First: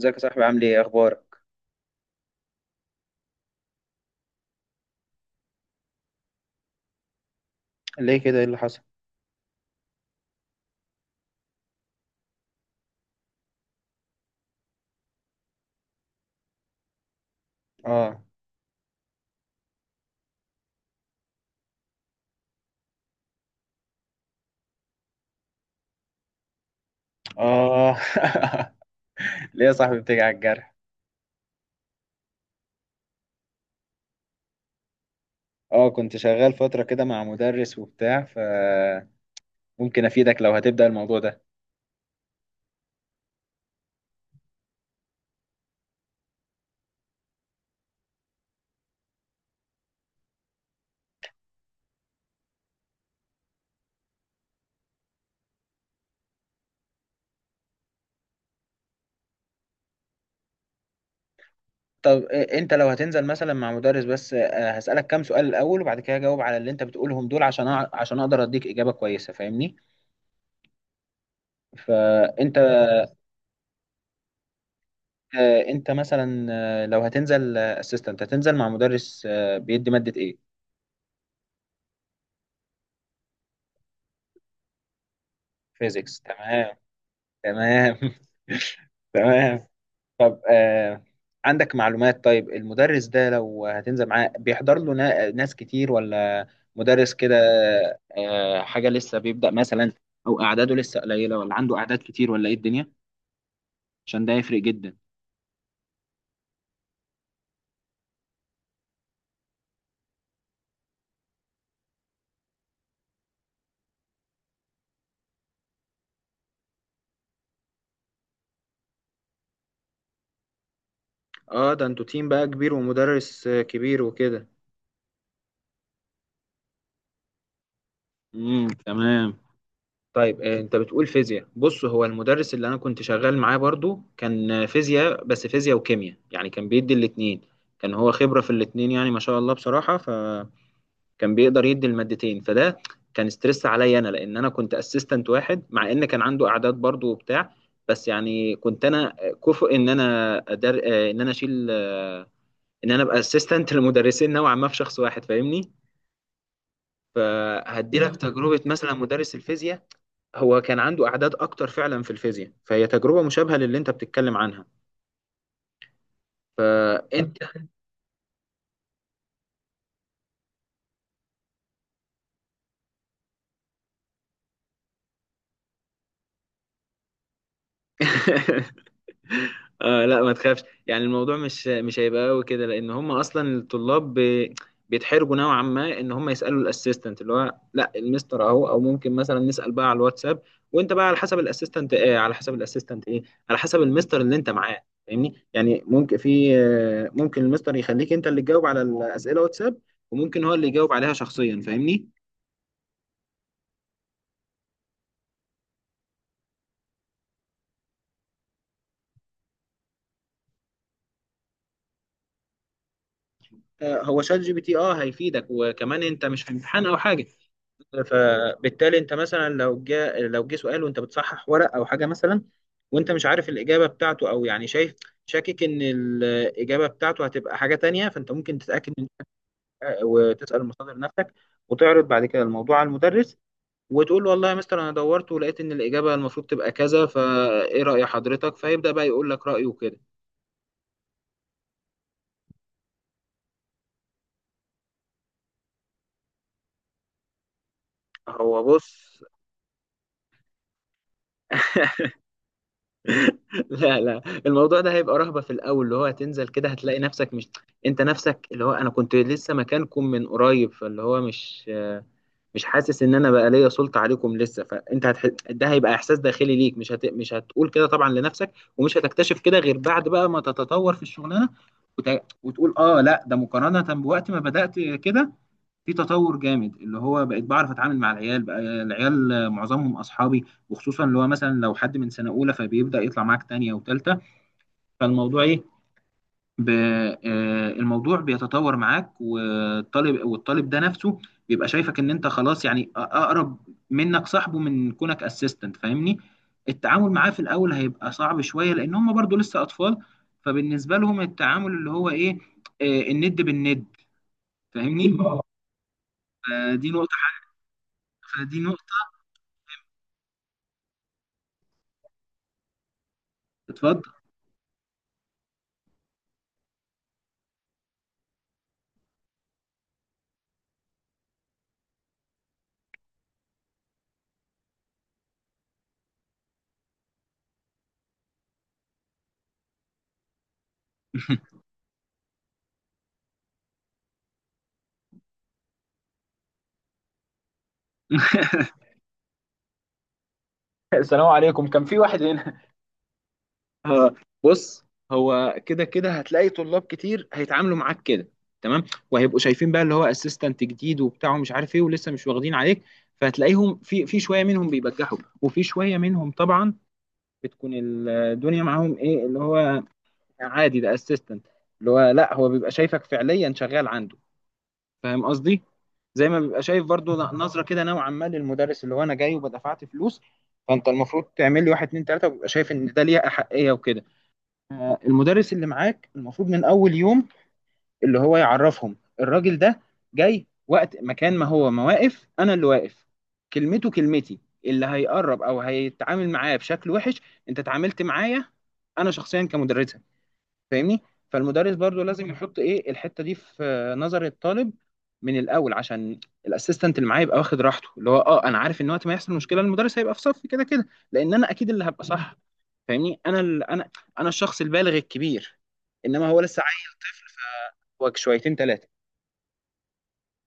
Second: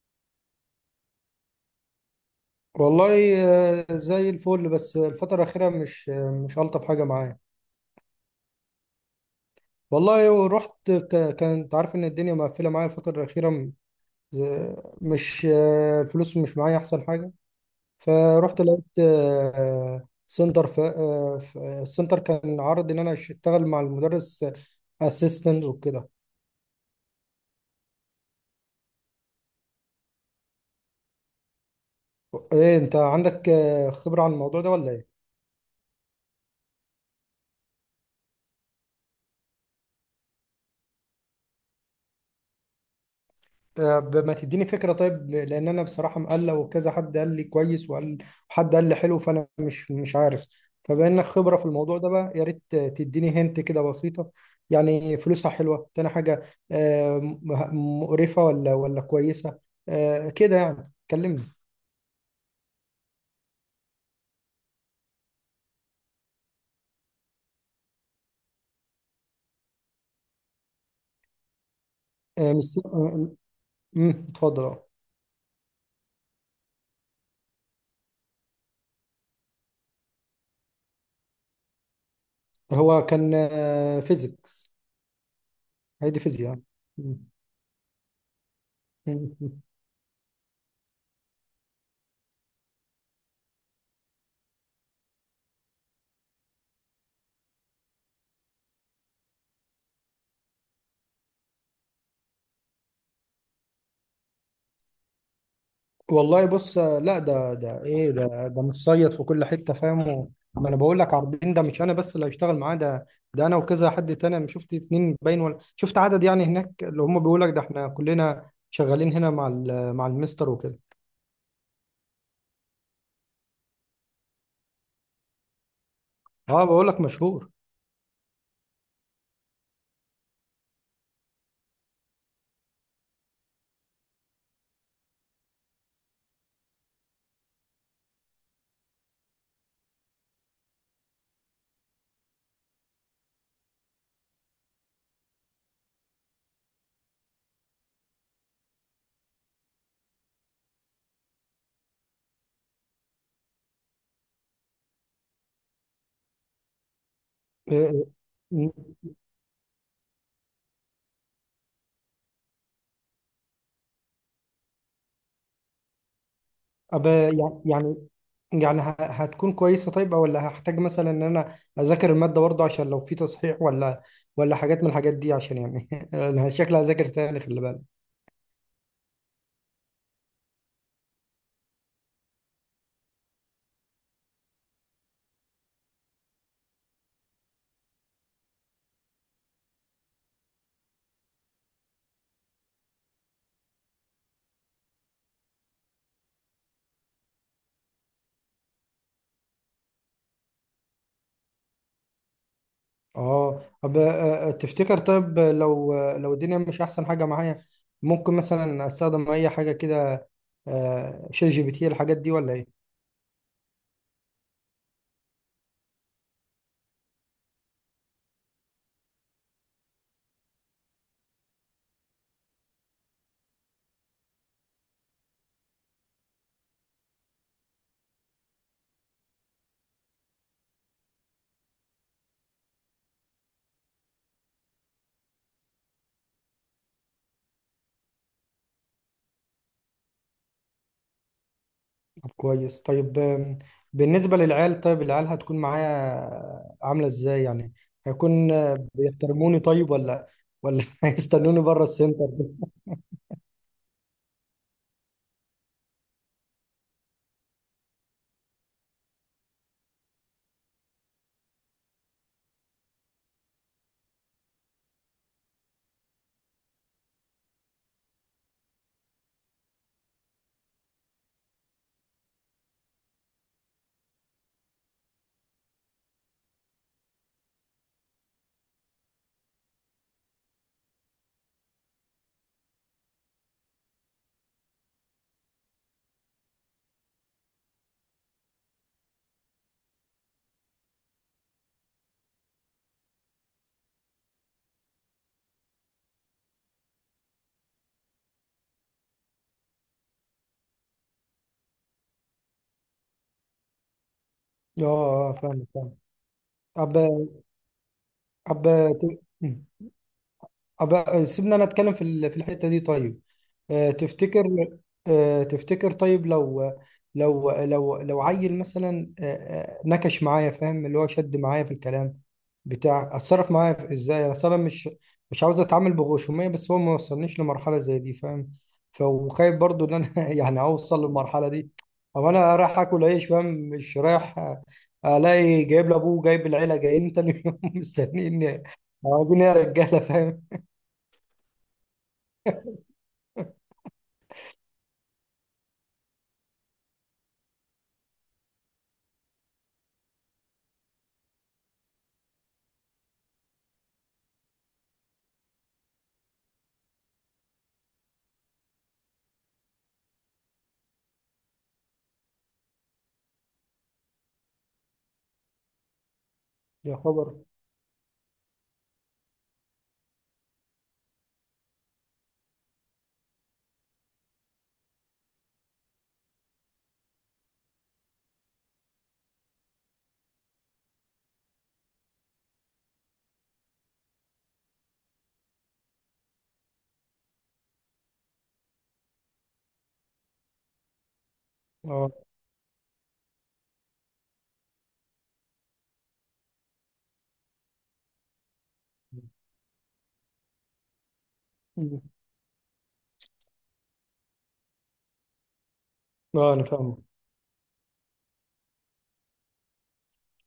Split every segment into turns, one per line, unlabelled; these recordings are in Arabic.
ازيك يا صاحبي، عامل ايه؟ اخبارك؟
والله زي الفل. بس الفترة الأخيرة مش مش ألطف حاجة معايا.
ليه كده؟ ايه اللي حصل؟
والله ورحت كنت عارف إن الدنيا مقفلة معايا الفترة الأخيرة م- ز- مش آه، الفلوس مش معايا أحسن حاجة.
اه.
فرحت لقيت آه، سنتر ف... آه، ف- آه، سنتر كان عرض إن أنا أشتغل مع المدرس أسيستنت وكده.
اه. ليه يا صاحبي بتيجي على الجرح؟
إيه، أنت عندك خبرة عن الموضوع ده ولا إيه؟
اه، كنت شغال فترة كده مع مدرس وبتاع، ف ممكن افيدك لو هتبدأ الموضوع ده.
طب ما تديني فكرة طيب، لأن أنا بصراحة مقلق، وكذا حد قال لي كويس وقال، وحد قال لي حلو، فأنا مش عارف. فبما إنك خبرة في الموضوع ده بقى، يا ريت تديني هنت كده بسيطة، يعني فلوسها حلوة. تاني حاجة، مقرفة ولا كويسة، كده يعني كلمني.
طب انت لو هتنزل مثلا مع مدرس، بس هسألك كام سؤال الاول، وبعد كده اجاوب على اللي انت بتقولهم دول، عشان عشان اقدر اديك اجابة كويسة، فاهمني؟
آه،
فانت
مش س- آه، مم، اتفضل آه.
انت مثلا، لو هتنزل اسيستنت هتنزل مع مدرس بيدي مادة ايه؟
هو كان فيزيكس. هي
فيزيكس،
دي فيزياء.
تمام. تمام. تمام. طب عندك معلومات؟ طيب المدرس ده لو هتنزل معاه بيحضر له ناس كتير؟ ولا مدرس كده حاجة لسه بيبدأ مثلا، أو أعداده لسه قليلة، ولا عنده أعداد كتير، ولا إيه الدنيا؟ عشان ده يفرق جدا.
والله بص، لا، ده ايه، ده متصيد في كل حته، فاهم؟ ما انا بقول لك، عارضين ده مش انا بس اللي هشتغل معاه، ده ده انا وكذا حد تاني. انا شفت اتنين باين، ولا شفت عدد يعني هناك اللي هم بيقول لك ده احنا كلنا شغالين هنا مع مع المستر وكده.
اه ده انتوا تيم بقى كبير، ومدرس كبير وكده.
اه، بقول لك مشهور.
تمام. طيب انت بتقول فيزياء. بص، هو المدرس اللي انا كنت شغال معاه برضو كان فيزياء، بس فيزياء وكيمياء، يعني كان بيدي الاتنين. كان هو خبرة في الاتنين، يعني ما شاء الله بصراحة. كان بيقدر يدي المادتين، فده كان ستريس عليا انا، لان انا كنت اسيستنت واحد، مع ان كان عنده اعداد برضو وبتاع. بس يعني كنت انا كفؤ ان انا أدر... آه، ان انا اشيل آه، ان انا ابقى اسيستنت لمدرسين نوعا ما في شخص واحد، فاهمني؟ فهدي
إيه-
لك تجربة
إيه،
مثلا، مدرس الفيزياء هو كان عنده أعداد أكتر فعلا في الفيزياء، فهي تجربة مشابهة للي أنت بتتكلم عنها.
أب
فأنت.
يعني يعني يعني هتكون كويسه طيب، ولا هحتاج مثلا ان انا اذاكر الماده برضه، عشان لو في تصحيح ولا حاجات من الحاجات دي؟ عشان يعني انا شكلي هذاكر تاني، خلي بالك.
لا ما تخافش، يعني الموضوع مش هيبقى قوي كده، لان هم اصلا الطلاب بيتحرجوا نوعا ما ان هم يسالوا الاسيستنت، اللي هو لا، المستر اهو، او ممكن مثلا نسال بقى على الواتساب. وانت بقى على حسب الاسيستنت ايه، على حسب الاسيستنت ايه، على حسب المستر اللي انت معاه، فاهمني؟ يعني ممكن في آه، ممكن المستر يخليك انت اللي تجاوب على الاسئله واتساب، وممكن هو اللي يجاوب عليها شخصيا، فاهمني؟
اه، طب، تفتكر طيب، لو الدنيا مش احسن حاجه معايا، ممكن مثلا استخدم اي حاجه كده، ChatGPT، الحاجات دي ولا ايه؟
هو شات جي بي تي اه هيفيدك، وكمان انت مش في امتحان او حاجه، فبالتالي انت مثلا لو جه لو جه سؤال وانت بتصحح ورق او حاجه مثلا، وانت مش عارف الاجابه بتاعته، او يعني شايف، شاكك ان الاجابه بتاعته هتبقى حاجه تانية، فانت ممكن تتاكد من، وتسال المصادر نفسك، وتعرض بعد كده الموضوع على المدرس، وتقول له والله يا مستر انا دورت ولقيت ان الاجابه المفروض تبقى كذا، فايه راي حضرتك؟ فيبدا بقى يقول لك رايه كده.
طب كويس. طيب بالنسبه للعيال، طيب العيال هتكون معايا عامله ازاي يعني؟ هيكون
هو بص،
بيحترموني طيب، ولا هيستنوني بره السنتر؟
لا لا، الموضوع ده هيبقى رهبة في الأول، اللي هو هتنزل كده هتلاقي نفسك مش. أنت نفسك اللي هو أنا كنت لسه مكانكم من قريب، فاللي هو مش حاسس إن أنا بقى ليا سلطة عليكم لسه. فأنت ده هيبقى إحساس داخلي ليك، مش هتقول كده طبعا لنفسك، ومش هتكتشف كده غير بعد بقى ما تتطور في الشغلانة، وت... وتقول آه لا، ده مقارنة بوقت ما بدأت كده، في تطور جامد، اللي هو بقيت بعرف اتعامل مع العيال. بقى العيال معظمهم اصحابي، وخصوصا اللي هو مثلا لو حد من سنه اولى، فبيبدا يطلع معاك تانية وتالتة. فالموضوع ايه؟ ب... آه، الموضوع بيتطور معاك، والطالب ده نفسه بيبقى شايفك ان انت خلاص، يعني اقرب منك صاحبه من كونك اسيستنت، فاهمني؟ التعامل معاه في الاول هيبقى صعب شويه، لان هم برضو لسه اطفال، فبالنسبه لهم التعامل اللي هو ايه، الند بالند،
اه،
فاهمني؟
اه، فاهم فاهم.
آه، دي
طب
نقطه حاجه فدي
طب،
نقطه.
أبقى سيبنا انا اتكلم في في الحته دي طيب. آه،
اتفضل.
تفتكر تفتكر طيب، لو لو عيل مثلا نكش معايا، فاهم؟ اللي هو شد معايا في الكلام بتاع. اتصرف معايا ازاي؟ اصل انا مش عاوز اتعامل بغشوميه، بس هو ما وصلنيش لمرحله زي دي، فاهم؟ وخايف برضو ان انا يعني اوصل للمرحله دي، او انا رايح اكل عيش، فاهم، مش رايح الاقي جايب لابوه، جايب العيله، جايين تاني يوم مستنيين، عاوزين إيه يا رجاله، فاهم؟
السلام عليكم، كان في واحد هنا. آه، بص، هو كده كده هتلاقي طلاب كتير هيتعاملوا معاك كده، تمام؟ وهيبقوا شايفين بقى اللي هو اسيستنت جديد وبتاع ومش عارف ايه، ولسه مش واخدين عليك. فهتلاقيهم في شويه منهم بيبجحوا، وفي شويه منهم طبعا بتكون الدنيا معاهم ايه، اللي هو عادي ده اسيستنت، اللي هو لا، هو بيبقى شايفك فعليا شغال عنده، فاهم قصدي؟ زي ما بيبقى شايف
يا
برضو
خبر.
نظره كده نوعا ما للمدرس، اللي هو انا جاي وبدفعت فلوس، فانت المفروض تعمل لي واحد اتنين تلاته، وبيبقى شايف ان ده ليه احقيه وكده. المدرس اللي معاك المفروض من اول يوم اللي هو يعرفهم الراجل ده جاي، وقت مكان ما هو ما واقف انا اللي واقف. كلمته كلمتي، اللي هيقرب او هيتعامل معايا بشكل وحش انت اتعاملت معايا انا شخصيا كمدرسة، فاهمني؟ فالمدرس برضو
اه.
لازم يحط ايه الحتة دي في نظر الطالب من الاول، عشان الاسيستنت اللي معايا يبقى واخد راحته، اللي هو اه انا عارف ان وقت ما يحصل مشكلة المدرس هيبقى في صفي كده كده، لان انا اكيد اللي
مم.
هبقى صح، فاهمني؟ انا ال... انا انا الشخص البالغ الكبير، انما هو
اه،
لسه
انا
عيل
فاهمك.
فوق شويتين ثلاثه.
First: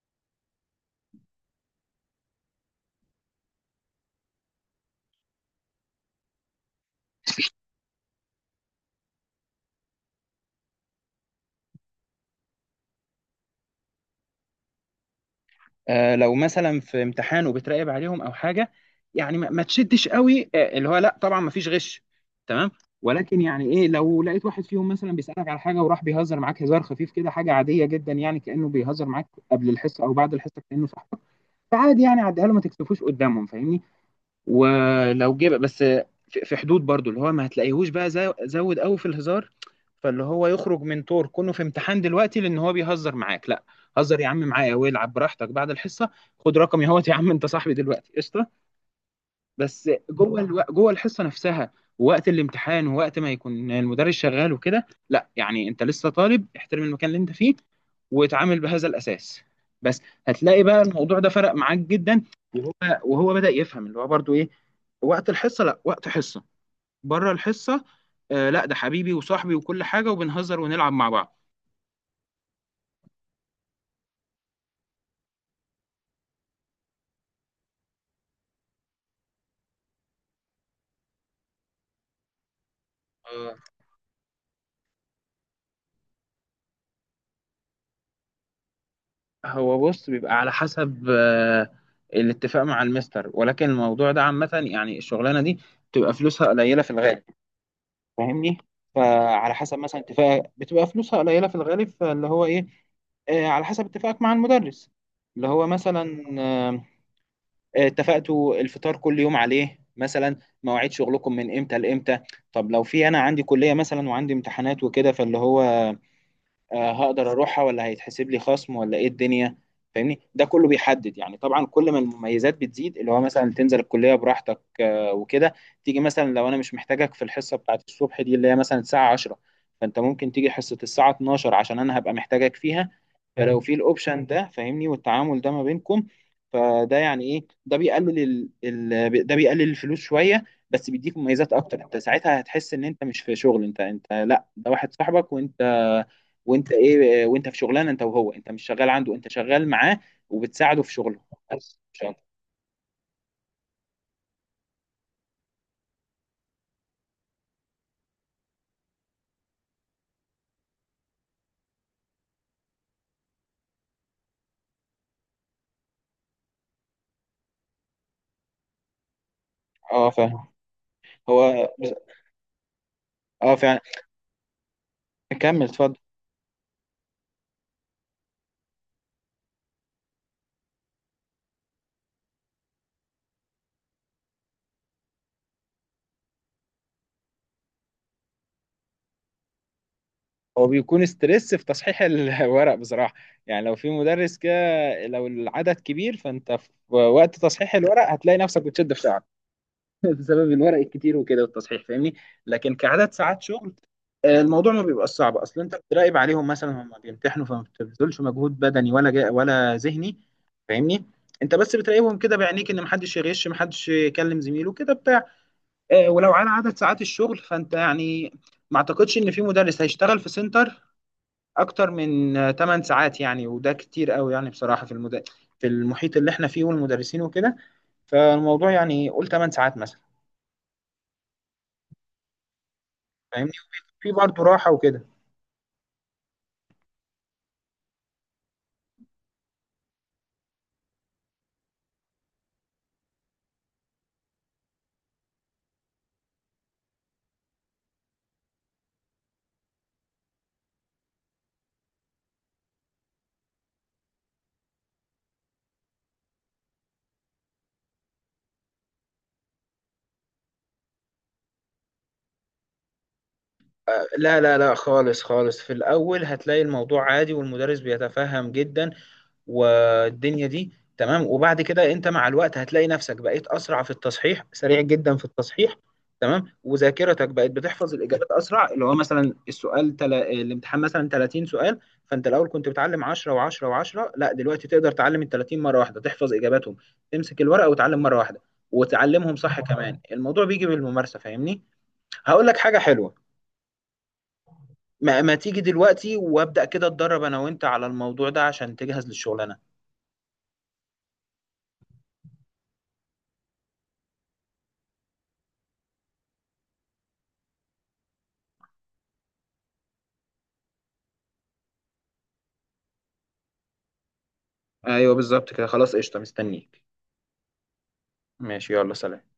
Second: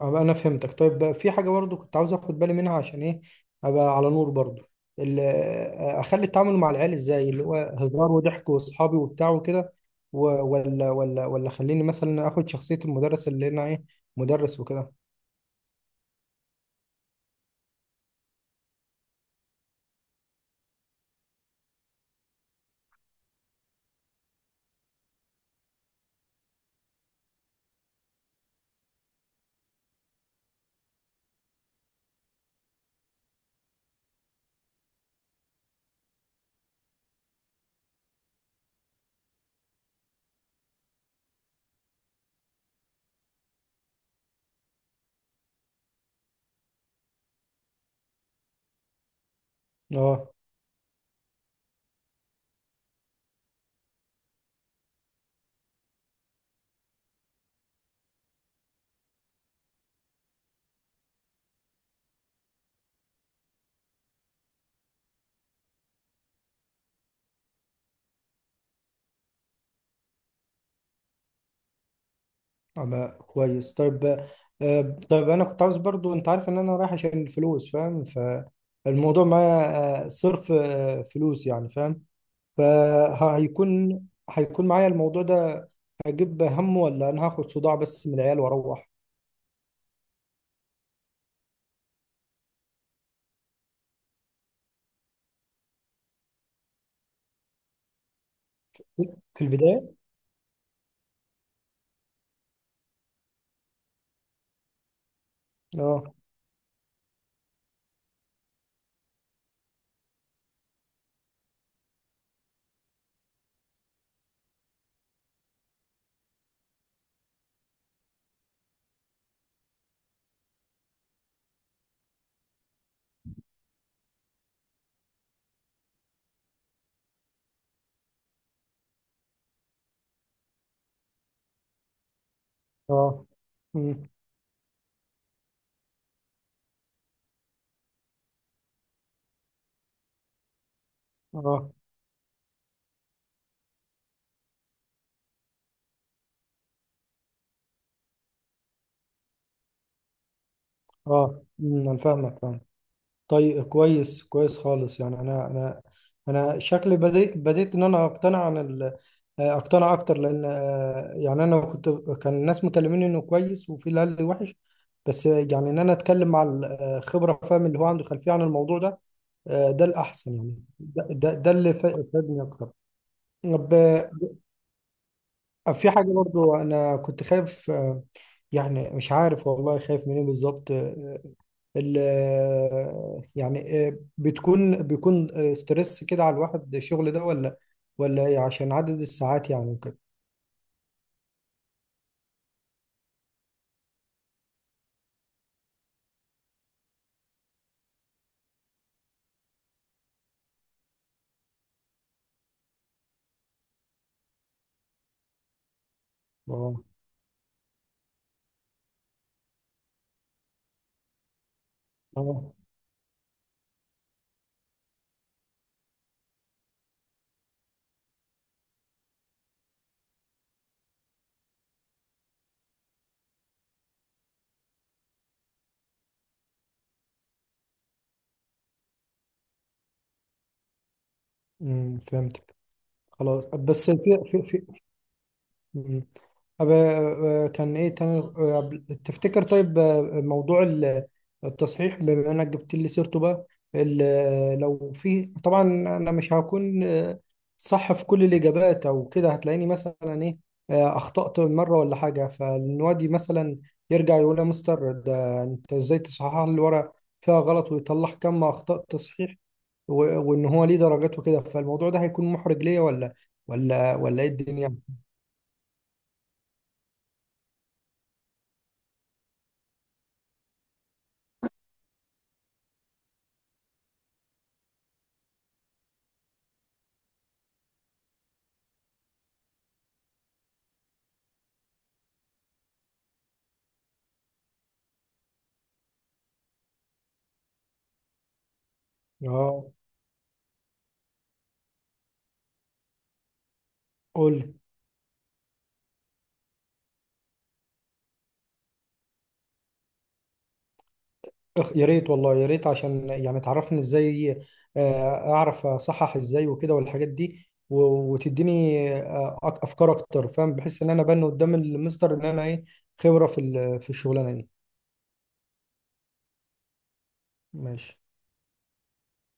انا فهمتك. طيب بقى، في حاجه برضو كنت عاوز اخد بالي منها، عشان ايه ابقى على نور برضو. اخلي التعامل مع العيال ازاي، اللي هو هزار وضحك واصحابي وبتاع وكده، و- ولا خليني مثلا اخد شخصيه المدرس، اللي انا ايه، مدرس وكده.
آه لو مثلا في امتحان وبتراقب عليهم او حاجه، يعني ما تشدش قوي، اللي هو لا طبعا ما فيش غش، تمام؟ ولكن يعني ايه، لو لقيت واحد فيهم مثلا بيسالك على حاجه وراح بيهزر معاك هزار خفيف كده، حاجه عاديه جدا، يعني كانه بيهزر معاك قبل الحصه او بعد الحصه، كانه صاحبك، فعادي يعني عديها له، ما تكسفوش قدامهم، فاهمني؟ ولو جه بس في حدود برضو، اللي هو ما هتلاقيهوش بقى زود قوي في الهزار، فاللي هو يخرج من طور كونه في امتحان دلوقتي لان هو بيهزر معاك، لا. هزر يا عم معايا والعب براحتك بعد الحصه، خد رقمي اهوت، يا عم انت صاحبي دلوقتي، قشطه. بس
اه.
جوه الحصه نفسها، ووقت الامتحان ووقت ما يكون المدرس شغال وكده، لا، يعني انت لسه طالب، احترم المكان اللي انت فيه، واتعامل بهذا الاساس بس، هتلاقي بقى الموضوع ده فرق معاك جدا. وهو وهو بدأ يفهم اللي هو برضو ايه، وقت الحصه لا، وقت حصه. بره الحصه، آه لا، ده حبيبي وصاحبي وكل حاجه، وبنهزر ونلعب مع بعض.
أبقى كويس. طيب، طيب انا كنت عاوز برضو، انت عارف ان انا رايح عشان الفلوس، فاهم؟ فالموضوع معايا صرف فلوس يعني، فاهم؟ فهيكون هيكون معايا الموضوع ده، هجيب همه، ولا انا هاخد صداع بس من العيال واروح؟
هو بص، بيبقى على حسب الاتفاق مع المستر، ولكن الموضوع ده عامة يعني الشغلانة دي بتبقى فلوسها قليلة في الغالب، فاهمني؟
في
فعلى حسب
البداية.
مثلا اتفاق، بتبقى فلوسها قليلة في الغالب، فاللي هو ايه، على حسب اتفاقك مع المدرس، اللي هو
اه.
مثلا اتفقتوا الفطار كل يوم عليه مثلا، مواعيد شغلكم من امتى لامتى، طب لو في انا عندي كلية مثلا وعندي امتحانات وكده، فاللي هو هقدر اروحها، ولا هيتحسب لي خصم، ولا ايه الدنيا؟ فاهمني ده كله بيحدد، يعني طبعا كل ما المميزات بتزيد، اللي هو مثلا تنزل الكليه براحتك وكده، تيجي مثلا لو انا مش محتاجك في الحصه بتاعت الصبح دي، اللي هي مثلا الساعه 10، فانت ممكن تيجي حصه الساعه 12، عشان انا هبقى محتاجك فيها،
اه.
فلو حلو في
مم.
الاوبشن ده، فاهمني؟ والتعامل ده ما بينكم، فده يعني ايه، ده بيقلل الفلوس شويه، بس بيديك مميزات
اه.
اكتر. انت ساعتها هتحس ان انت مش في شغل، انت، انت لا، ده واحد صاحبك، وانت ايه، وانت في شغلانه انت وهو، انت مش شغال عنده، انت شغال معاه، وبتساعده في شغله،
اه.
بس
مم. انا
مش أكتر.
فاهمك فاهم. طيب كويس كويس خالص. يعني انا شكلي بديت ان انا اقتنع اكتر، لان يعني انا كنت كان الناس مكلميني انه كويس، وفي اللي قال لي وحش، بس يعني ان انا اتكلم مع الخبره، فاهم؟ اللي هو عنده خلفيه عن الموضوع ده، ده
اه
الأحسن
فاهم.
يعني، ده
هو
اللي فادني أكتر.
اه
طب
فعلا. كمل
في
اتفضل.
حاجة برضو أنا كنت خايف يعني مش عارف والله، خايف منين بالظبط؟ آه، ال آه، يعني آه، بيكون ستريس كده على الواحد الشغل ده، ولا ولا إيه؟ عشان عدد الساعات يعني وكده.
هو بيكون ستريس في تصحيح الورق بصراحه، يعني لو في مدرس كده لو العدد كبير، فانت في وقت تصحيح الورق هتلاقي نفسك بتشد في ساعه بسبب الورق الكتير وكده والتصحيح، فاهمني؟ لكن كعدد ساعات شغل، الموضوع ما بيبقى صعب، اصل انت بتراقب عليهم مثلا
اه.
هم بيمتحنوا، فما بتبذلش مجهود بدني ولا جا ولا ذهني، فاهمني؟ انت بس بتراقبهم كده
اه،
بعينيك ان محدش يغش، محدش يكلم زميله كده بتاع. ولو على عدد ساعات الشغل، فانت يعني ما اعتقدش ان في مدرس هيشتغل في سنتر اكتر من 8 ساعات، يعني وده كتير قوي يعني بصراحة، في المحيط اللي احنا فيه والمدرسين وكده. فالموضوع يعني قول 8 ساعات مثلا،
فهمتك. خلاص،
فاهمني؟
بس
في
في في
برضه راحة
في
وكده.
مم. طب، كان ايه تاني، تفتكر طيب، موضوع التصحيح، بما انك جبت لي سيرته بقى. لو في طبعا انا مش هكون صح في كل الاجابات، او كده هتلاقيني مثلا ايه، اخطأت مره ولا حاجه، فالنوادي مثلا يرجع يقول يا مستر، ده انت ازاي تصحح لي الورق فيها غلط، ويطلع كم اخطاء تصحيح، وان هو ليه درجات وكده، فالموضوع ده هيكون محرج ليا، ولا ايه
لا لا لا،
الدنيا؟
خالص خالص في الأول، هتلاقي الموضوع عادي، والمدرس بيتفهم جدا، والدنيا دي تمام. وبعد كده أنت مع الوقت هتلاقي نفسك بقيت أسرع في التصحيح، سريع جدا في التصحيح، تمام؟ وذاكرتك بقت بتحفظ الإجابات أسرع. اللي هو مثلا الامتحان مثلا 30 سؤال، فأنت الأول كنت بتعلم 10 و10 و10، لا دلوقتي تقدر تعلم ال 30 مرة واحدة، تحفظ إجاباتهم، تمسك الورقة وتعلم مرة واحدة، وتعلمهم صح
اه.
كمان. الموضوع بيجي بالممارسة، فاهمني؟ هقول لك حاجة حلوة.
قول.
ما تيجي دلوقتي وابدأ كده اتدرب انا وانت على الموضوع ده، عشان تجهز للشغلانة.
يا ريت والله، يا ريت، عشان يعني تعرفني ازاي اعرف اصحح ازاي وكده، والحاجات دي، وتديني افكار اكتر، فاهم؟ بحس ان انا بان قدام المستر ان انا ايه، خبرة في في الشغلانة دي.
ايوه بالظبط كده، خلاص قشطه مستنيك.
ماشي.
ماشي يلا سلام.